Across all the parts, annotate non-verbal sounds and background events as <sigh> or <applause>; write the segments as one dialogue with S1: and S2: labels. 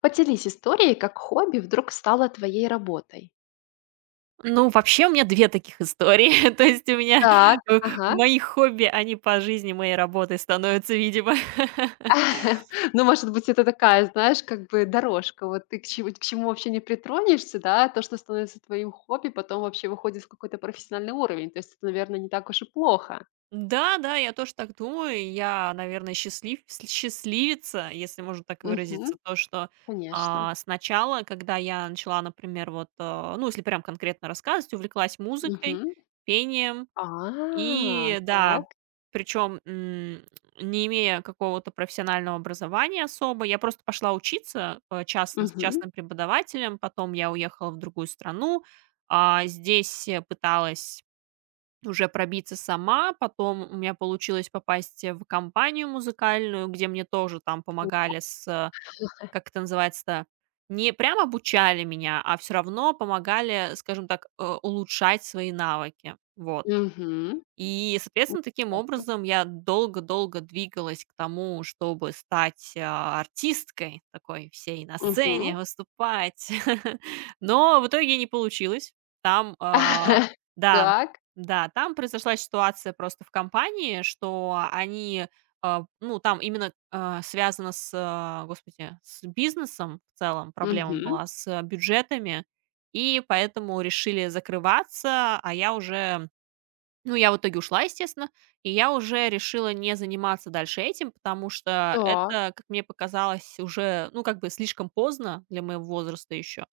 S1: Поделись историей, как хобби вдруг стало твоей работой.
S2: Ну, вообще у меня 2 таких истории. <laughs> То есть у меня,
S1: Так,
S2: э,
S1: ага.
S2: мои хобби, они по жизни моей работой становятся, видимо. <laughs>
S1: <laughs> Ну, может быть, это такая, знаешь, как бы дорожка. Вот ты к чему вообще не притронешься, да, то, что становится твоим хобби, потом вообще выходит в какой-то профессиональный уровень. То есть это, наверное, не так уж и плохо.
S2: Да, да, я тоже так думаю. Я, наверное, счастливица, если можно так
S1: Мгм.
S2: выразиться. То, что,
S1: Конечно.
S2: сначала, когда я начала, например, вот, ну, если прям конкретно рассказывать, увлеклась музыкой,
S1: Мгм.
S2: пением.
S1: А,
S2: И да,
S1: так.
S2: причем, не имея какого-то профессионального образования особо, я просто пошла учиться, частно, с
S1: Мгм.
S2: частным преподавателем, потом я уехала в другую страну, здесь, пыталась уже пробиться сама. Потом у меня получилось попасть, в компанию музыкальную, где мне тоже там помогали с, как это называется-то, не прям обучали меня, а все равно помогали, скажем так, улучшать свои навыки. Вот.
S1: Мгм.
S2: И, соответственно, таким
S1: Интересно.
S2: образом я долго-долго двигалась к тому, чтобы стать, артисткой такой всей на
S1: Мгм.
S2: сцене, выступать. <laughs> Но в итоге не получилось. Там, а,
S1: <laughs>
S2: да,
S1: Так.
S2: да, там произошла ситуация просто в компании, что они, а, ну, там именно, а, связано с, а, господи, с бизнесом в целом проблема
S1: Мгм.
S2: была, с а, бюджетами, и поэтому решили закрываться, а я уже ну, я в итоге ушла, естественно, и я уже решила не заниматься дальше этим, потому что
S1: Так.
S2: это, как мне показалось, уже, ну, как бы слишком поздно для моего возраста еще.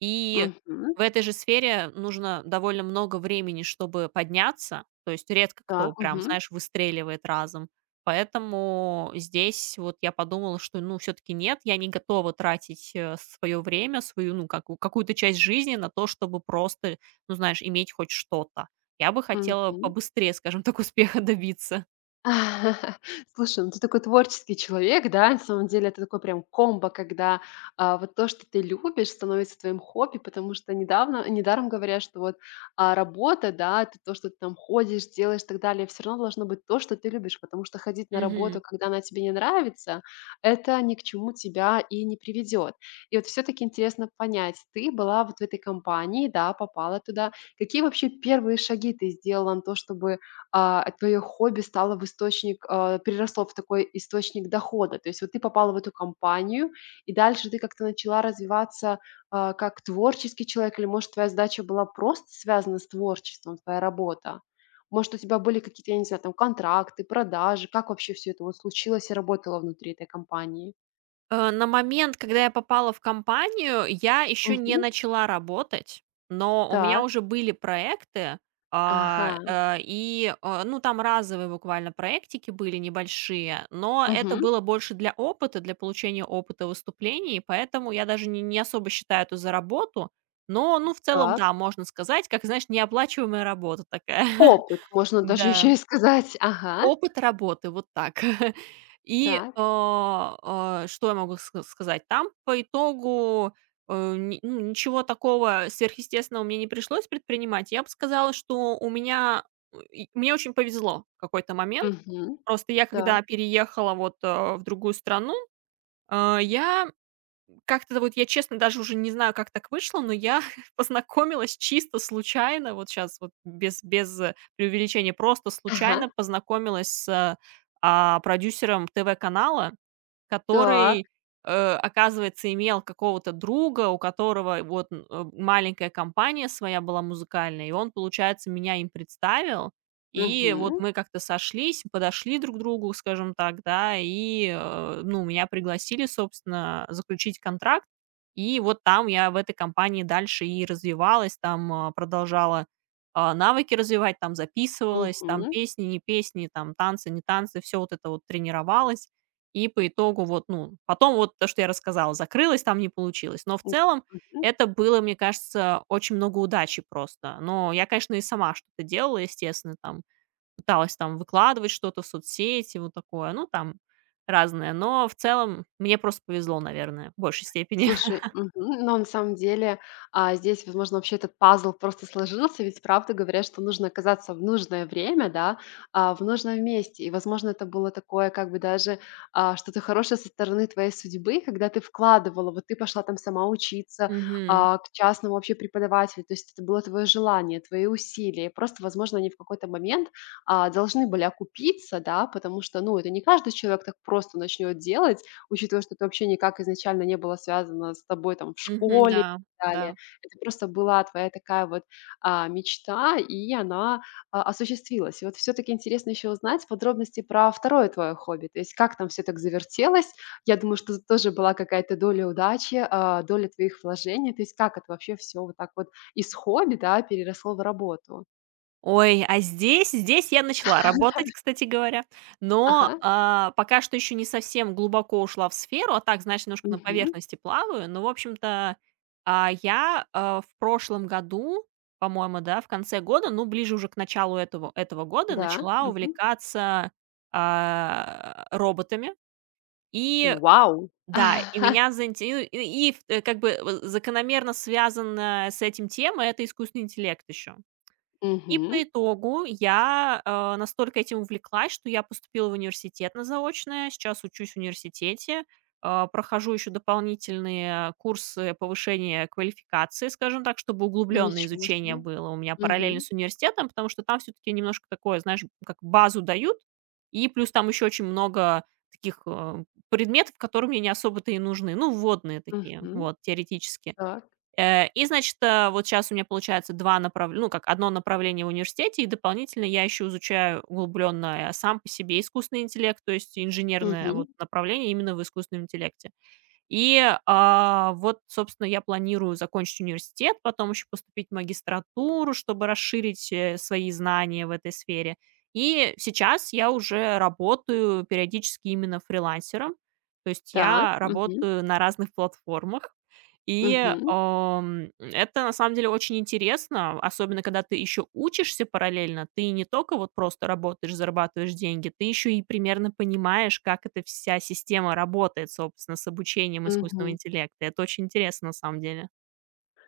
S2: И
S1: Мгм.
S2: в этой же сфере нужно довольно много времени, чтобы подняться. То есть редко
S1: Да.
S2: кто прям,
S1: Мгм.
S2: знаешь, выстреливает разом. Поэтому здесь вот я подумала, что, ну, все-таки нет, я не готова тратить свое время, свою, ну, как, какую-то часть жизни на то, чтобы просто, ну, знаешь, иметь хоть что-то. Я бы хотела
S1: Мгм.
S2: побыстрее, скажем так, <laughs> успеха добиться.
S1: <laughs> Слушай, ну ты такой творческий человек, да, на самом деле это такой прям комбо, когда вот то, что ты любишь, становится твоим хобби, потому что недавно, недаром говорят, что вот работа, да, это то, что ты там ходишь, делаешь и так далее, все равно должно быть то, что ты любишь, потому что ходить на работу,
S2: Мгм.
S1: когда она тебе не нравится, это ни к чему тебя и не приведет. И вот все-таки интересно понять, ты была вот в этой компании, да, попала туда, какие вообще первые шаги ты сделала на то, чтобы твое хобби стало в источник, э, переросло в такой источник дохода. То есть вот ты попала в эту компанию, и дальше ты как-то начала развиваться как творческий человек, или, может, твоя задача была просто связана с творчеством, твоя работа? Может, у тебя были какие-то, я не знаю, там контракты, продажи? Как вообще все это вот случилось и работало внутри этой компании?
S2: На момент, когда я попала в компанию, я еще не
S1: Мгм.
S2: начала работать, но у меня
S1: Так.
S2: уже были проекты,
S1: Ага.
S2: ну, там разовые буквально проектики были небольшие, но это
S1: Мгм.
S2: было больше для опыта, для получения опыта выступлений, поэтому я даже не особо считаю это за работу, но, ну, в целом,
S1: Так.
S2: да, можно сказать, как, знаешь, неоплачиваемая работа такая. <laughs>
S1: Опыт, можно даже <laughs>
S2: Да.
S1: еще и сказать. Ага.
S2: Опыт работы, вот так. <laughs> И,
S1: Так.
S2: а, что я могу сказать? Там по итогу, э, ни ну, ничего такого сверхъестественного мне не пришлось предпринимать. Я бы сказала, что у меня, и мне очень повезло в какой-то момент.
S1: Мгм.
S2: Просто я,
S1: Так.
S2: когда переехала вот, в другую страну, я как-то вот я, честно, даже уже не знаю, как так вышло, но я <laughs> познакомилась чисто случайно, вот сейчас вот без преувеличения, просто
S1: Ага.
S2: случайно познакомилась с, продюсером ТВ-канала.
S1: Так.
S2: Который, оказывается, имел какого-то друга, у которого вот, маленькая компания своя была музыкальная, и он, получается, меня им представил. И вот
S1: Мгм,
S2: мы как-то сошлись, подошли друг к другу, скажем так, да, и, ну, меня пригласили, собственно, заключить контракт. И вот там я в этой компании дальше и развивалась, там, продолжала, навыки развивать, там записывалась, там
S1: мгм,
S2: песни, не песни, там танцы, не танцы, все вот это вот тренировалась. И по итогу вот, ну, потом вот то, что я рассказала, закрылось, там не получилось. Но в
S1: м,
S2: целом
S1: мгм.
S2: это было, мне кажется, очень много удачи просто. Но я, конечно, и сама что-то делала, естественно, там пыталась там выкладывать что-то в соцсети, вот такое, ну, там разное. Но в целом мне просто повезло, наверное, в большей степени.
S1: Слушай, мгм, но на самом деле, здесь, возможно, вообще этот пазл просто сложился, ведь правда говорят, что нужно оказаться в нужное время, да, в нужном месте. И, возможно, это было такое, как бы даже что-то хорошее со стороны твоей судьбы, когда ты вкладывала, вот ты пошла там сама
S2: <laughs>
S1: учиться
S2: Мгм.
S1: к частному вообще преподавателю, то есть это было твое желание, твои усилия. Просто, возможно, они в какой-то момент должны были окупиться, да, потому что, ну, это не каждый человек так просто начнет делать, учитывая, что это вообще никак изначально не было связано с тобой там в
S2: Мгм.
S1: школе и
S2: Да,
S1: так далее.
S2: да.
S1: Это просто была твоя такая вот, мечта, и она, осуществилась. И вот все таки интересно еще узнать подробности про второе твое хобби. То есть как там все так завертелось? Я думаю, что тут тоже была какая-то доля удачи, доля твоих вложений. То есть как это вообще все вот так вот из хобби, да, переросло в работу?
S2: Ой, а здесь я начала работать, кстати говоря, но,
S1: Ага.
S2: а, пока что еще не совсем глубоко ушла в сферу, а так, знаешь, немножко на
S1: Мгм.
S2: поверхности плаваю. Но, в общем-то, я, в прошлом году, по-моему, да, в конце года, ну, ближе уже к началу этого года
S1: Да.
S2: начала
S1: Мгм.
S2: увлекаться, роботами. И
S1: Вау!
S2: да, и
S1: <laughs>
S2: меня заинте и, э, как бы, закономерно связанная с этим тема- это искусственный интеллект еще. И
S1: Мгм.
S2: по итогу я, настолько этим увлеклась, что я поступила в университет на заочное, сейчас учусь в университете, прохожу еще дополнительные курсы повышения квалификации, скажем так, чтобы углубленное
S1: Ничего
S2: изучение
S1: себе.
S2: было у меня параллельно
S1: Мгм.
S2: с университетом, потому что там все-таки немножко такое, знаешь, как базу дают, и плюс там еще очень много таких предметов, которые мне не особо-то и нужны, ну, вводные такие,
S1: Мгм.
S2: вот, теоретически.
S1: Так.
S2: Значит, вот сейчас у меня получается 2 направ ну, как одно направление в университете, и дополнительно я еще изучаю углубленно, сам по себе искусственный интеллект, то есть инженерное
S1: Мгм.
S2: вот направление именно в искусственном интеллекте. И, вот, собственно, я планирую закончить университет, потом еще поступить в магистратуру, чтобы расширить, свои знания в этой сфере. И сейчас я уже работаю периодически именно фрилансером, то есть
S1: Так.
S2: я
S1: Мгм.
S2: работаю на разных платформах. И,
S1: Мгм.
S2: это на самом деле очень интересно, особенно когда ты еще учишься параллельно. Ты не только вот просто работаешь, зарабатываешь деньги, ты еще и примерно понимаешь, как эта вся система работает, собственно, с обучением искусственного
S1: Мгм.
S2: интеллекта. Это очень интересно на самом деле.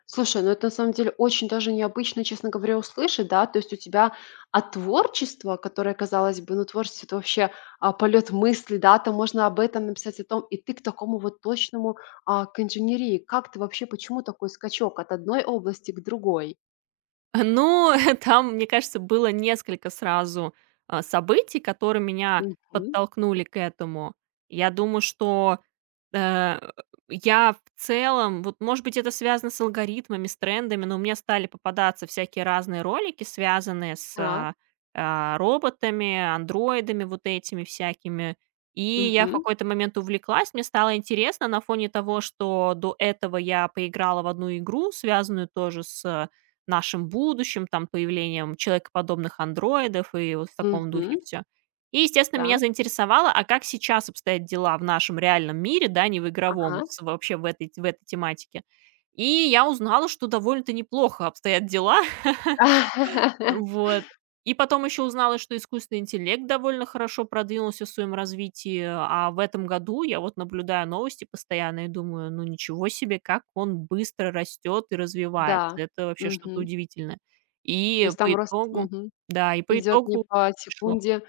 S1: Слушай, ну это на самом деле очень даже необычно, честно говоря, услышать, да. То есть у тебя от творчества, которое, казалось бы, ну, творчество- это вообще, полет мысли, да, там можно об этом написать, о том, и ты к такому вот точному, к инженерии. Как ты вообще, почему такой скачок от одной области к другой?
S2: Ну, <laughs> там, мне кажется, было несколько сразу, событий, которые меня
S1: Мгм.
S2: подтолкнули к этому. Я думаю, что Э, я в целом, вот, может быть, это связано с алгоритмами, с трендами, но мне стали попадаться всякие разные ролики, связанные с,
S1: Так.
S2: роботами, андроидами вот этими всякими. И я в
S1: Мгм.
S2: какой-то момент увлеклась, мне стало интересно на фоне того, что до этого я поиграла в одну игру, связанную тоже с нашим будущим, там, появлением человекоподобных андроидов и вот в таком
S1: Мгм.
S2: духе все. И, естественно, меня
S1: Так.
S2: заинтересовало, а как сейчас обстоят дела в нашем реальном мире, да, не в
S1: Ага.
S2: игровом, с вообще в этой тематике. И я узнала, что довольно-то неплохо обстоят дела. <laughs>
S1: <laughs>
S2: Вот. И потом еще узнала, что искусственный интеллект довольно хорошо продвинулся в своем развитии, а в этом году я вот наблюдаю новости постоянно и думаю, ну ничего себе, как он быстро растет и развивается.
S1: Да.
S2: Это вообще
S1: Мгм.
S2: что-то удивительное.
S1: То
S2: И
S1: есть там
S2: по
S1: рост
S2: итогу,
S1: мгм.
S2: да, и по
S1: Идет не
S2: итогу
S1: по
S2: пришло.
S1: секунде,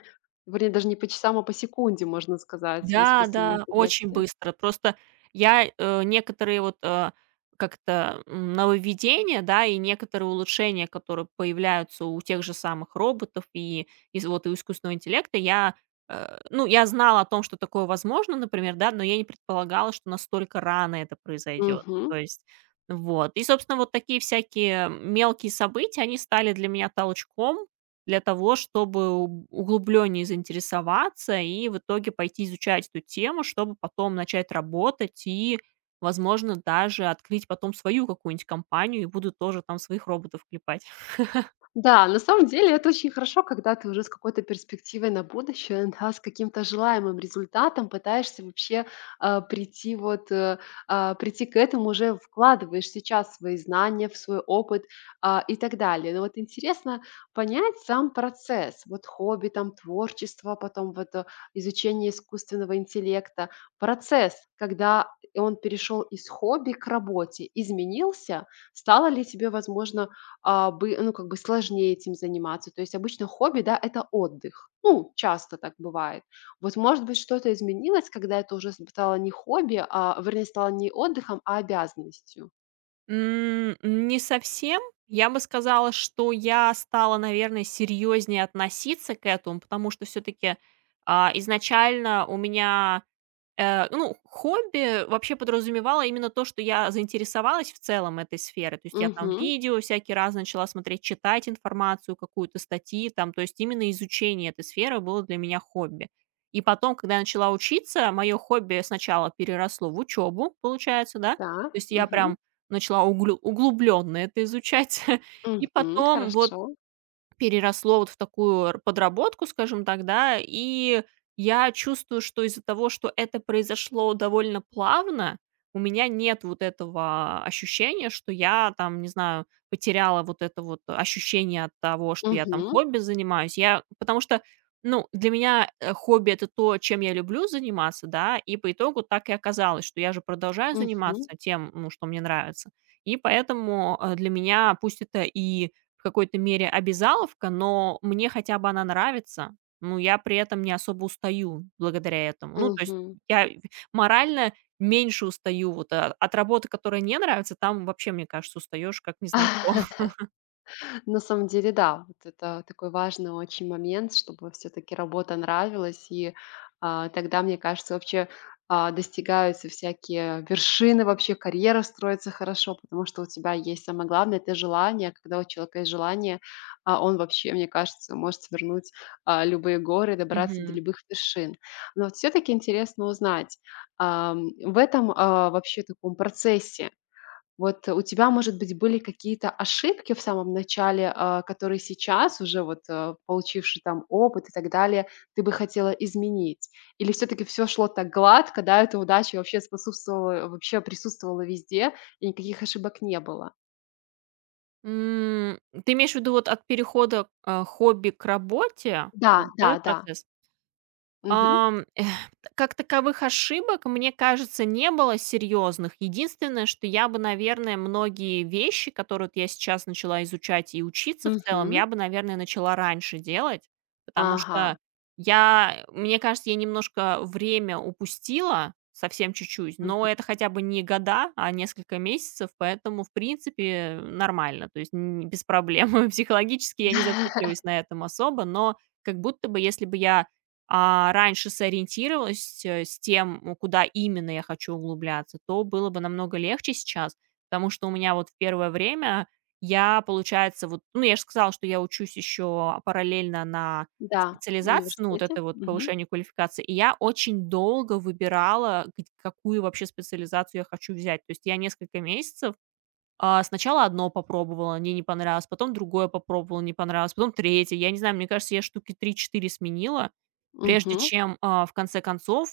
S1: вернее, даже не по часам, а по секунде, можно сказать, в
S2: Да,
S1: искусственном
S2: да, очень
S1: интеллекте.
S2: быстро. Просто я, некоторые вот, нововведения, да, и некоторые улучшения, которые появляются у тех же самых роботов и из вот и у искусственного интеллекта, я, ну, я знала о том, что такое возможно, например, да, но я не предполагала, что настолько рано это произойдет.
S1: Мгм.
S2: То есть вот. И, собственно, вот такие всякие мелкие события, они стали для меня толчком, для того, чтобы углублённее заинтересоваться и в итоге пойти изучать эту тему, чтобы потом начать работать и, возможно, даже открыть потом свою какую-нибудь компанию и буду тоже там своих роботов клепать.
S1: Да, на самом деле это очень хорошо, когда ты уже с какой-то перспективой на будущее, да, с каким-то желаемым результатом пытаешься вообще а, прийти вот э, а, прийти к этому уже вкладываешь сейчас свои знания, в свой опыт и так далее. Но вот интересно понять сам процесс, вот хобби, там творчество, потом вот изучение искусственного интеллекта, процесс, когда он перешел из хобби к работе, изменился, стало ли тебе, возможно, как бы сложнее этим заниматься. То есть обычно хобби, да, это отдых. Ну, часто так бывает. Вот, может быть, что-то изменилось, когда это уже стало не хобби, а, вернее, стало не отдыхом, а обязанностью.
S2: М, не совсем. Я бы сказала, что я стала, наверное, серьезнее относиться к этому, потому что все-таки изначально у меня ну, хобби вообще подразумевало именно то, что я заинтересовалась в целом этой сферой. То есть я там
S1: Мгм.
S2: видео всякий раз начала смотреть, читать информацию какую-то, статьи там. То есть именно изучение этой сферы было для меня хобби. И потом, когда я начала учиться, мое хобби сначала переросло в учебу, получается, да. То
S1: Так.
S2: есть я
S1: Мгм.
S2: прям начала углубленно это изучать. <laughs> И
S1: Мгм.
S2: потом вот
S1: Хорошо.
S2: переросло вот в такую подработку, скажем так, да. И я чувствую, что из-за того, что это произошло довольно плавно, у меня нет вот этого ощущения, что я там, не знаю, потеряла вот это вот ощущение от того, что я там
S1: Мгм.
S2: хобби занимаюсь. Я потому что, ну, для меня, хобби — это то, чем я люблю заниматься, да, и по итогу так и оказалось, что я же продолжаю
S1: Мгм.
S2: заниматься тем, ну, что мне нравится. И поэтому, для меня, пусть это и в какой-то мере обязаловка, но мне хотя бы она нравится. Ну, я при этом не особо устаю благодаря этому. Ну, то есть
S1: Мгм.
S2: я морально меньше устаю вот от работы, которая не нравится. Там вообще, мне кажется, устаешь как не знаю кто. <laughs>
S1: <laughs> На самом деле, да, вот это такой важный очень момент, чтобы все-таки работа нравилась, и тогда, мне кажется, вообще достигаются всякие вершины, вообще карьера строится хорошо, потому что у тебя есть самое главное, это желание. Когда у человека есть желание, он вообще, мне кажется, может свернуть любые горы, добраться до
S2: Мгм.
S1: любых вершин. Но вот все-таки интересно узнать, в этом вообще таком процессе, вот у тебя, может быть, были какие-то ошибки в самом начале, которые сейчас уже вот, получивши там опыт и так далее, ты бы хотела изменить? Или все таки все шло так гладко, да, эта удача вообще способствовала вообще присутствовала везде и никаких ошибок не было?
S2: М, ты имеешь в виду вот от перехода, а, хобби к работе?
S1: Да,
S2: Вот
S1: да,
S2: этот
S1: да.
S2: процесс?
S1: Мгм.
S2: Ам, эх, как таковых ошибок, мне кажется, не было серьезных. Единственное, что я бы, наверное, многие вещи, которые вот я сейчас начала изучать и учиться в целом,
S1: Мгм.
S2: я бы, наверное, начала раньше делать, потому
S1: Ага.
S2: что я, мне кажется, я немножко время упустила, совсем чуть-чуть, но
S1: Мгм.
S2: это хотя бы не года, а несколько месяцев, поэтому, в принципе, нормально, то есть без проблем. <laughs> Психологически я не
S1: <laughs>
S2: зацикливаюсь на этом особо, но как будто бы, если бы я раньше сориентировалась, с тем, ну, куда именно я хочу углубляться, то было бы намного легче сейчас, потому что у меня вот в первое время я, получается, вот, ну, я же сказала, что я учусь еще параллельно на
S1: Да, в
S2: специализации, ну, вот
S1: университете.
S2: это вот
S1: Мгм.
S2: повышение квалификации, и я очень долго выбирала, какую вообще специализацию я хочу взять. То есть я несколько месяцев сначала одно попробовала, мне не понравилось, потом другое попробовала, не понравилось, потом третье. Я не знаю, мне кажется, я штуки три-четыре сменила, прежде
S1: Мгм.
S2: чем, в конце концов,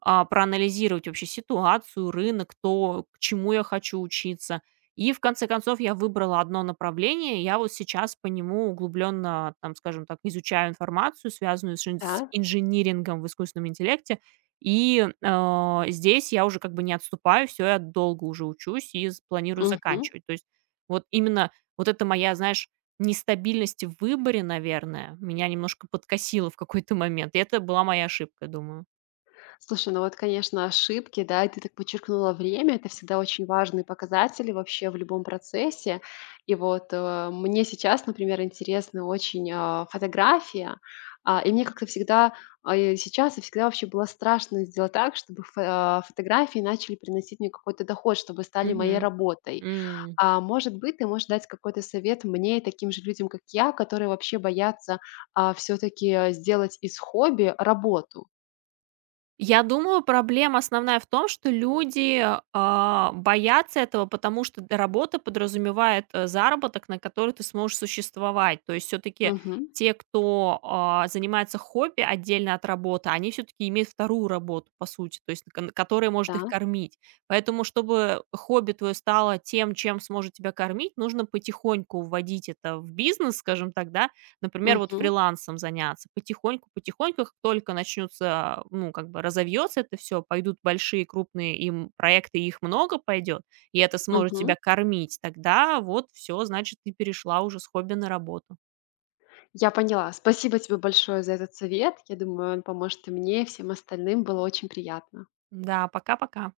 S2: проанализировать вообще ситуацию, рынок, то, к чему я хочу учиться. И в конце концов я выбрала одно направление. Я вот сейчас по нему углубленно, там, скажем так, изучаю информацию, связанную с инж с
S1: Да.
S2: инжинирингом в искусственном интеллекте. И, здесь я уже как бы не отступаю, все я долго уже учусь и з планирую
S1: Мгм.
S2: заканчивать. То есть вот именно вот эта моя, знаешь, нестабильность в выборе, наверное, меня немножко подкосила в какой-то момент. И это была моя ошибка, думаю.
S1: Слушай, ну вот, конечно, ошибки, да, и ты так подчеркнула время, это всегда очень важные показатели вообще в любом процессе. И вот мне сейчас, например, интересна очень фотография, А, и мне как-то всегда, и сейчас и всегда вообще было страшно сделать так, чтобы фотографии начали приносить мне какой-то доход, чтобы стали моей
S2: Мгм.
S1: работой.
S2: М.
S1: А может быть, ты можешь дать какой-то совет мне и таким же людям, как я, которые вообще боятся все-таки сделать из хобби работу.
S2: Я думаю, проблема основная в том, что люди, боятся этого, потому что д работа подразумевает, заработок, на который ты сможешь существовать. То есть все таки
S1: Мгм.
S2: те, кто, занимается хобби отдельно от работы, они все таки имеют вторую работу, по сути, то есть кон которая может их
S1: Да.
S2: кормить. Поэтому, чтобы хобби твое стало тем, чем сможет тебя кормить, нужно потихоньку вводить это в бизнес, скажем так, да. Например, вот
S1: Мгм,
S2: фрилансом заняться. Потихоньку, потихоньку, как только начнутся, ну, как бы разовьется это все, пойдут большие крупные им проекты, их много пойдет, и это сможет
S1: мгм.
S2: тебя кормить, тогда вот все, значит, ты перешла уже с хобби на работу.
S1: Я поняла. Спасибо тебе большое за этот совет. Я думаю, он поможет и мне, и всем остальным. Было очень приятно.
S2: Да, пока-пока.